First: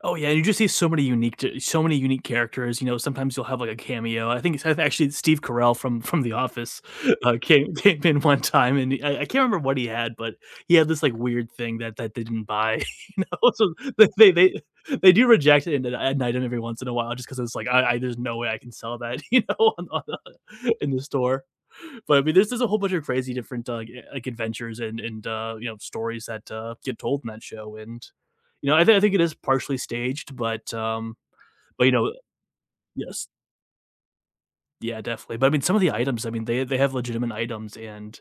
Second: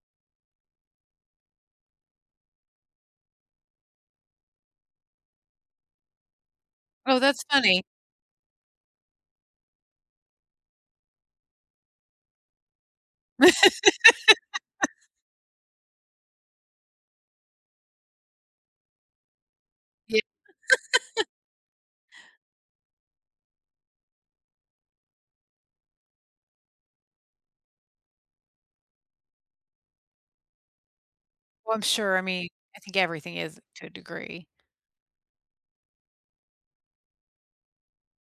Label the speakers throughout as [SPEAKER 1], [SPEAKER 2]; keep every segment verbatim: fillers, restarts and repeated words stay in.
[SPEAKER 1] Oh, yeah, you just see so many unique t so many unique characters, you know, sometimes you'll have like a cameo. I think it's actually Steve Carell from from the Office.
[SPEAKER 2] Oh,
[SPEAKER 1] uh,
[SPEAKER 2] that's
[SPEAKER 1] came,
[SPEAKER 2] funny.
[SPEAKER 1] came in one time and i I can't remember what he had, but he had this like weird thing that that they didn't buy, you know, so they, they, they do reject it in that at night and every once in a while just 'cause it's, like, "I I, there's no way I can sell that, you know,
[SPEAKER 2] Yeah.
[SPEAKER 1] in the store, but I mean, this is a whole bunch of crazy different d uh, like adventures and and, uh, you know, stories that, uh, get told in that show and you know, I think I think it is partially staged, but, um,
[SPEAKER 2] Well, I'm
[SPEAKER 1] but, l you know,
[SPEAKER 2] sure, I mean, I think
[SPEAKER 1] yes.
[SPEAKER 2] everything is to a degree.
[SPEAKER 1] Yeah, definitely, but I mean some of the items, I mean, they they have legitimate items and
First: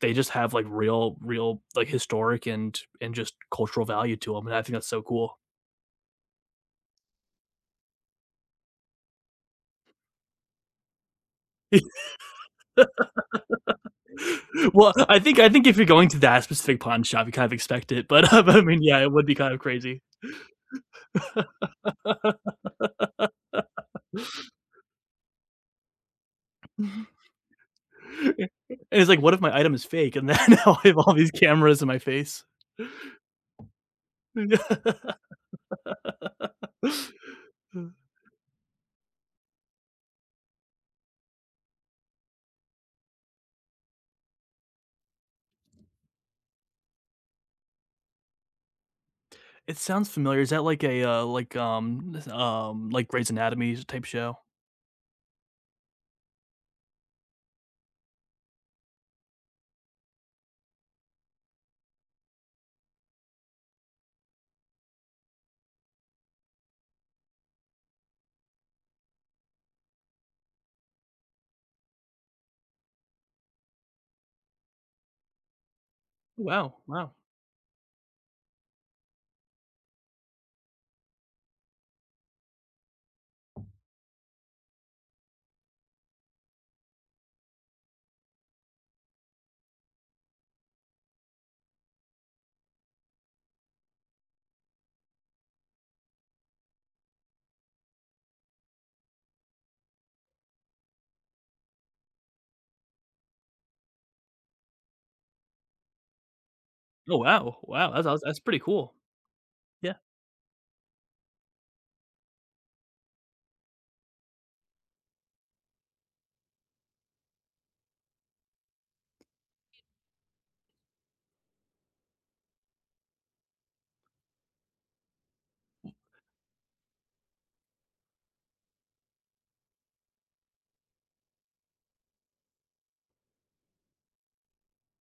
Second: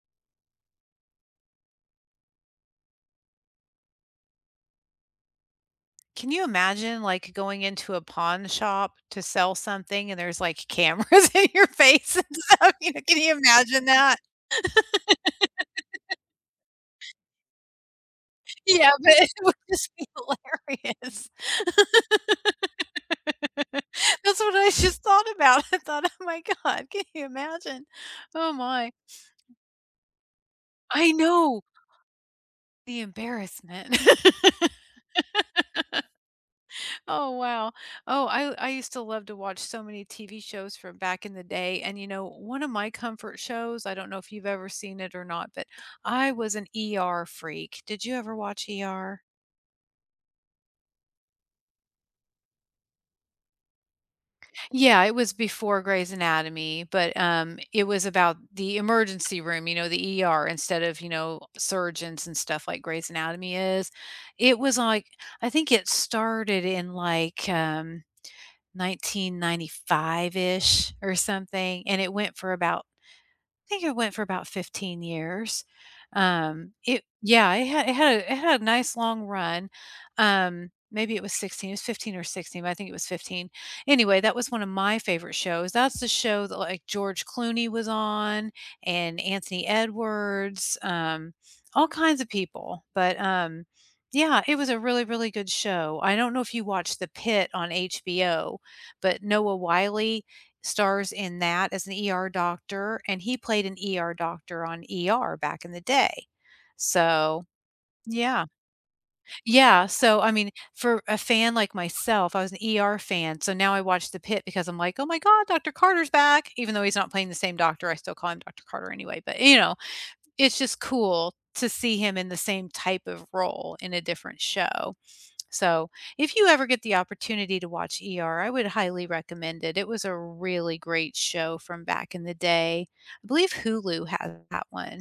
[SPEAKER 1] they just have like real real, like historic and and just cultural value to 'em, and I think that's so cool.
[SPEAKER 2] Can you imagine like going into a pawn shop to sell something and there's like cameras in your face and stuff, you know, can you imagine that?
[SPEAKER 1] Well, I think I think if you're going to that specific pawn shop, you kind of expect it, but, uh, I mean,
[SPEAKER 2] Yeah,
[SPEAKER 1] yeah, it
[SPEAKER 2] but
[SPEAKER 1] would
[SPEAKER 2] it
[SPEAKER 1] be kind
[SPEAKER 2] would
[SPEAKER 1] of
[SPEAKER 2] just
[SPEAKER 1] crazy.
[SPEAKER 2] be hilarious. That's what I just thought about. I thought, "Oh my God, can you imagine?"
[SPEAKER 1] I
[SPEAKER 2] Oh
[SPEAKER 1] i
[SPEAKER 2] my.
[SPEAKER 1] it's like, what if my item is fake and then I have
[SPEAKER 2] I
[SPEAKER 1] all these
[SPEAKER 2] know.
[SPEAKER 1] cameras in my face.
[SPEAKER 2] The embarrassment.
[SPEAKER 1] Yeah.
[SPEAKER 2] Oh wow.
[SPEAKER 1] Uh.
[SPEAKER 2] Oh, I I used to love to watch so many TV shows from back in the day and you know, one of my comfort shows, I don't know if you've ever seen it or not, but I was an ER freak. Did you ever watch ER?
[SPEAKER 1] It sounds familiar. Is that like a, uh, like, um, um, like Grey's Anatomys type show?
[SPEAKER 2] Yeah, it was before Grey's Anatomy but, um, it was about the emergency room, you know, the ER instead of, you know, surgeons and stuff like Grey's Anatomy is, it was like, I think it started in like um 1995-ish or something and it went for about, I think it went for about fifteen years, um,
[SPEAKER 1] Wow,
[SPEAKER 2] it,
[SPEAKER 1] wow.
[SPEAKER 2] yeah, it had it had it had a nice long run, um, maybe it was sixteen, it was fifteen or sixteen, but I think it was fifteen. Anyway, that was one of my favorite shows. That's the show that, like, George Clooney was on and Anthony Edwards, um, all kinds of people, but, um, yeah, it was a really, really good show. I don't know if you watched The Pitt on HBO, but Noah Wiley stars in that as an ER doctor and he played an ER doctor on ER back in the day,
[SPEAKER 1] Oh
[SPEAKER 2] so,
[SPEAKER 1] wow, wow, that's awes that's
[SPEAKER 2] yeah.
[SPEAKER 1] pretty cool.
[SPEAKER 2] Yeah,
[SPEAKER 1] Yeah.
[SPEAKER 2] so, I mean, for a fan like myself, I was an ER fan, so now I watch the Pit because I'm, like, "Oh my God, Doctor Carter's back," even though he's not playing the same doctor, I still call him Doctor Carter anyway, but, you know, it's just cool to see him in the same type of role in a different show, so, if you ever get the opportunity to watch ER I would highly recommend it. It was a really great show from back in the day. I believe Hulu has that one.